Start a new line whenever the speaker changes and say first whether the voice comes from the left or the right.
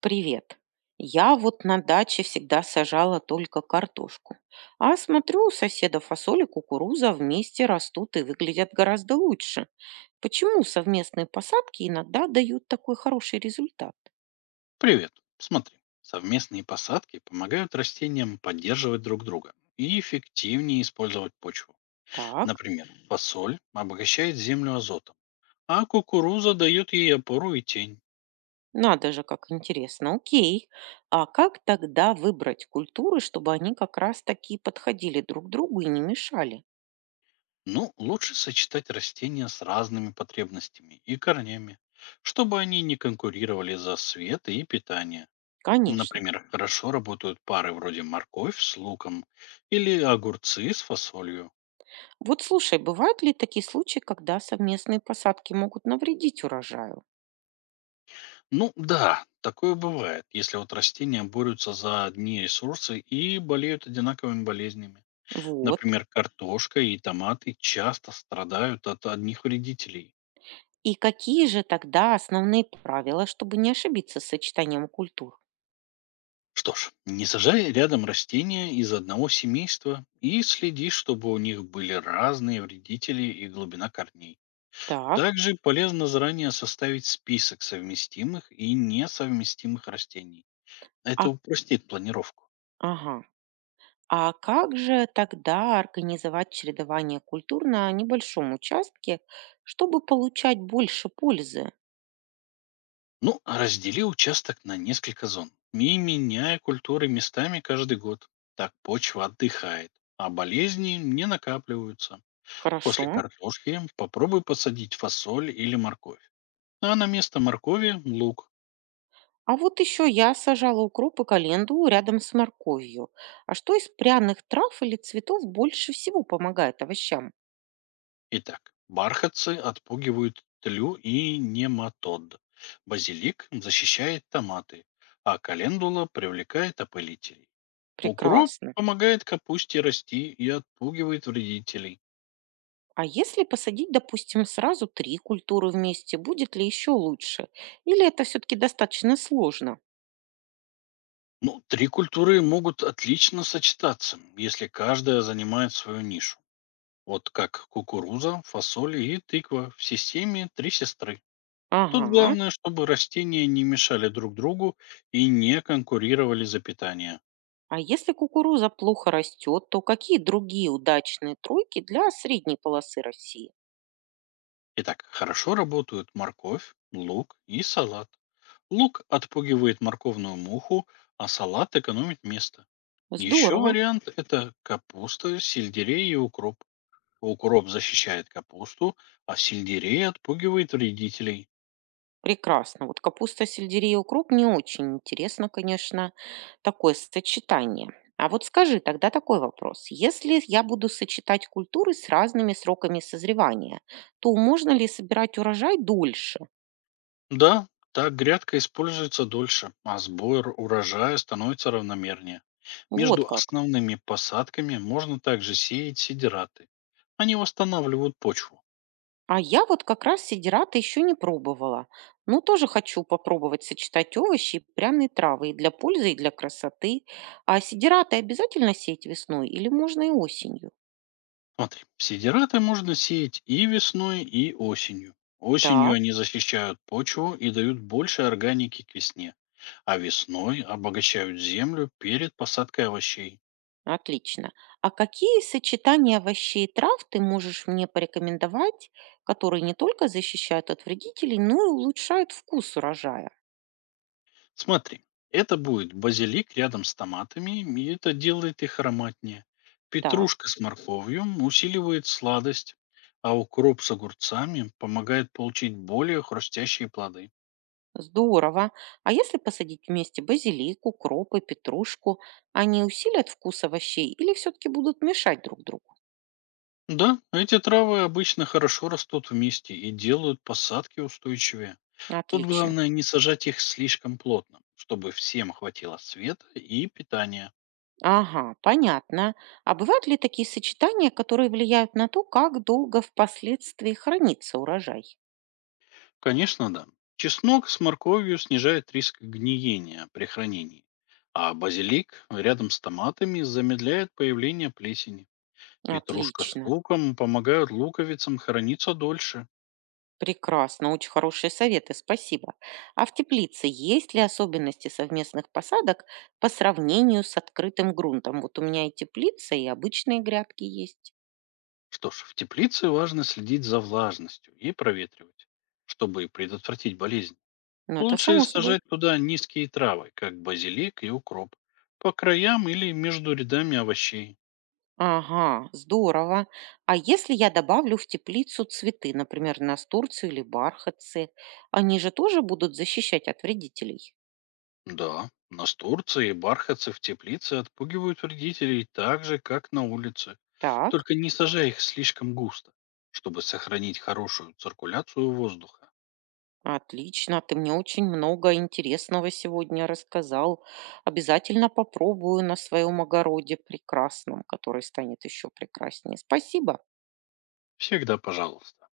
right: Привет. Я вот на даче всегда сажала только картошку. А смотрю, у соседа фасоль и кукуруза вместе растут и выглядят гораздо лучше. Почему совместные посадки иногда дают такой хороший результат?
left: Привет. Смотри, совместные посадки помогают растениям поддерживать друг друга и эффективнее использовать почву.
right: Так,
left: Например, фасоль обогащает землю азотом, а кукуруза дает ей опору и тень.
right: надо же, как интересно. Окей. А как тогда выбрать культуры, чтобы они как раз таки подходили друг другу и не мешали?
left: Ну, лучше сочетать растения с разными потребностями и корнями, чтобы они не конкурировали за свет и питание.
right: Конечно.
left: Например, хорошо работают пары вроде морковь с луком или огурцы с фасолью.
right: Вот слушай, бывают ли такие случаи, когда совместные посадки могут навредить урожаю?
left: Ну да, такое бывает, если вот растения борются за одни ресурсы и болеют одинаковыми болезнями.
right: Вот.
left: Например, картошка и томаты часто страдают от одних вредителей.
right: И какие же тогда основные правила, чтобы не ошибиться с сочетанием культур?
left: Что ж, не сажай рядом растения из одного семейства и следи, чтобы у них были разные вредители и глубина корней.
right: Так,
left: Также полезно заранее составить список совместимых и несовместимых растений. Это
right: а,
left: упростит планировку.
right: ага. А как же тогда организовать чередование культур на небольшом участке, чтобы получать больше пользы?
left: Ну, а раздели участок на несколько зон и меняя культуры местами каждый год. Так почва отдыхает, а болезни не накапливаются.
right: Хорошо.
left: После картошки попробуй посадить фасоль или морковь. А на место моркови– лук.
right: А вот еще я сажала укроп и календулу рядом с морковью. А что из пряных трав или цветов больше всего помогает овощам?
left: Итак, бархатцы отпугивают тлю и нематод. Базилик защищает томаты, а календула привлекает опылителей. Укроп
right: Прекрасно.
left: помогает капусте расти и отпугивает вредителей.
right: А если посадить, допустим, сразу три культуры вместе, будет ли еще лучше? Или это все-таки достаточно сложно?
left: Ну, три культуры могут отлично сочетаться, если каждая занимает свою нишу. Вот как кукуруза, фасоль и тыква в системе «Три сестры». Тут
right: Ага.
left: главное, чтобы растения не мешали друг другу и не конкурировали за питание.
right: А если кукуруза плохо растет, то какие другие удачные тройки для средней полосы России?
left: Итак, хорошо работают морковь, лук и салат. Лук отпугивает морковную муху, а салат экономит место. Еще
right: Здорово.
left: вариант– это капуста, сельдерей и укроп. Укроп защищает капусту, а сельдерей отпугивает вредителей.
right: Прекрасно. Вот капуста, сельдерей и укроп не очень интересно, конечно, такое сочетание. А вот скажи тогда такой вопрос. Если я буду сочетать культуры с разными сроками созревания, то можно ли собирать урожай дольше?
left: Да, так грядка используется дольше, а сбор урожая становится равномернее.
right: Вот
left: Между
right: как.
left: основными посадками можно также сеять сидираты. Они восстанавливают почву.
right: А я вот как раз сидирата еще не пробовала. Но тоже хочу попробовать сочетать овощи и пряные травы и для пользы, и для красоты. А сидираты обязательно сеять весной или можно и осенью?
left: Смотри, сидираты можно сеять и весной, и осенью. Осенью
right: Так,
left: они защищают почву и дают больше органики к весне, а весной обогащают землю перед посадкой овощей.
right: отлично. А какие сочетания овощей и трав ты можешь мне порекомендовать, которые не только защищают от вредителей, но и улучшают вкус урожая?
left: Смотри, это будет базилик рядом с томатами, и это делает их ароматнее.
right: Так.
left: Петрушка с морковью усиливает сладость, а укроп с огурцами помогает получить более хрустящие плоды.
right: Здорово. А если посадить вместе базилик, укроп и петрушку, они усилят вкус овощей или все-таки будут мешать друг другу?
left: Да, эти травы обычно хорошо растут вместе и делают посадки устойчивее. Тут
right: Отлично.
left: главное не сажать их слишком плотно, чтобы всем хватило света и питания.
right: Ага, понятно. А бывают ли такие сочетания, которые влияют на то, как долго впоследствии хранится урожай?
left: Конечно, да. Чеснок с морковью снижает риск гниения при хранении, а базилик рядом с томатами замедляет появление плесени. Петрушка с
right: Отлично.
left: луком помогают луковицам храниться дольше.
right: Прекрасно, очень хорошие советы, спасибо. А в теплице есть ли особенности совместных посадок по сравнению с открытым грунтом? Вот у меня и теплица, и обычные грядки есть.
left: Что ж, в теплице важно следить за влажностью и проветривать, чтобы предотвратить болезнь.
right: Но это
left: Лучше
right: само собой.
left: сажать туда низкие травы, как базилик и укроп, по краям или между рядами овощей.
right: Ага, здорово. А если я добавлю в теплицу цветы, например, настурцию или бархатцы, они же тоже будут защищать от вредителей?
left: Да, настурции и бархатцы в теплице отпугивают вредителей так же, как на улице.
right: Так,
left: Только не сажай их слишком густо, чтобы сохранить хорошую циркуляцию воздуха.
right: отлично, ты мне очень много интересного сегодня рассказал. Обязательно попробую на своем огороде прекрасном, который станет еще прекраснее. Спасибо.
left: Всегда пожалуйста.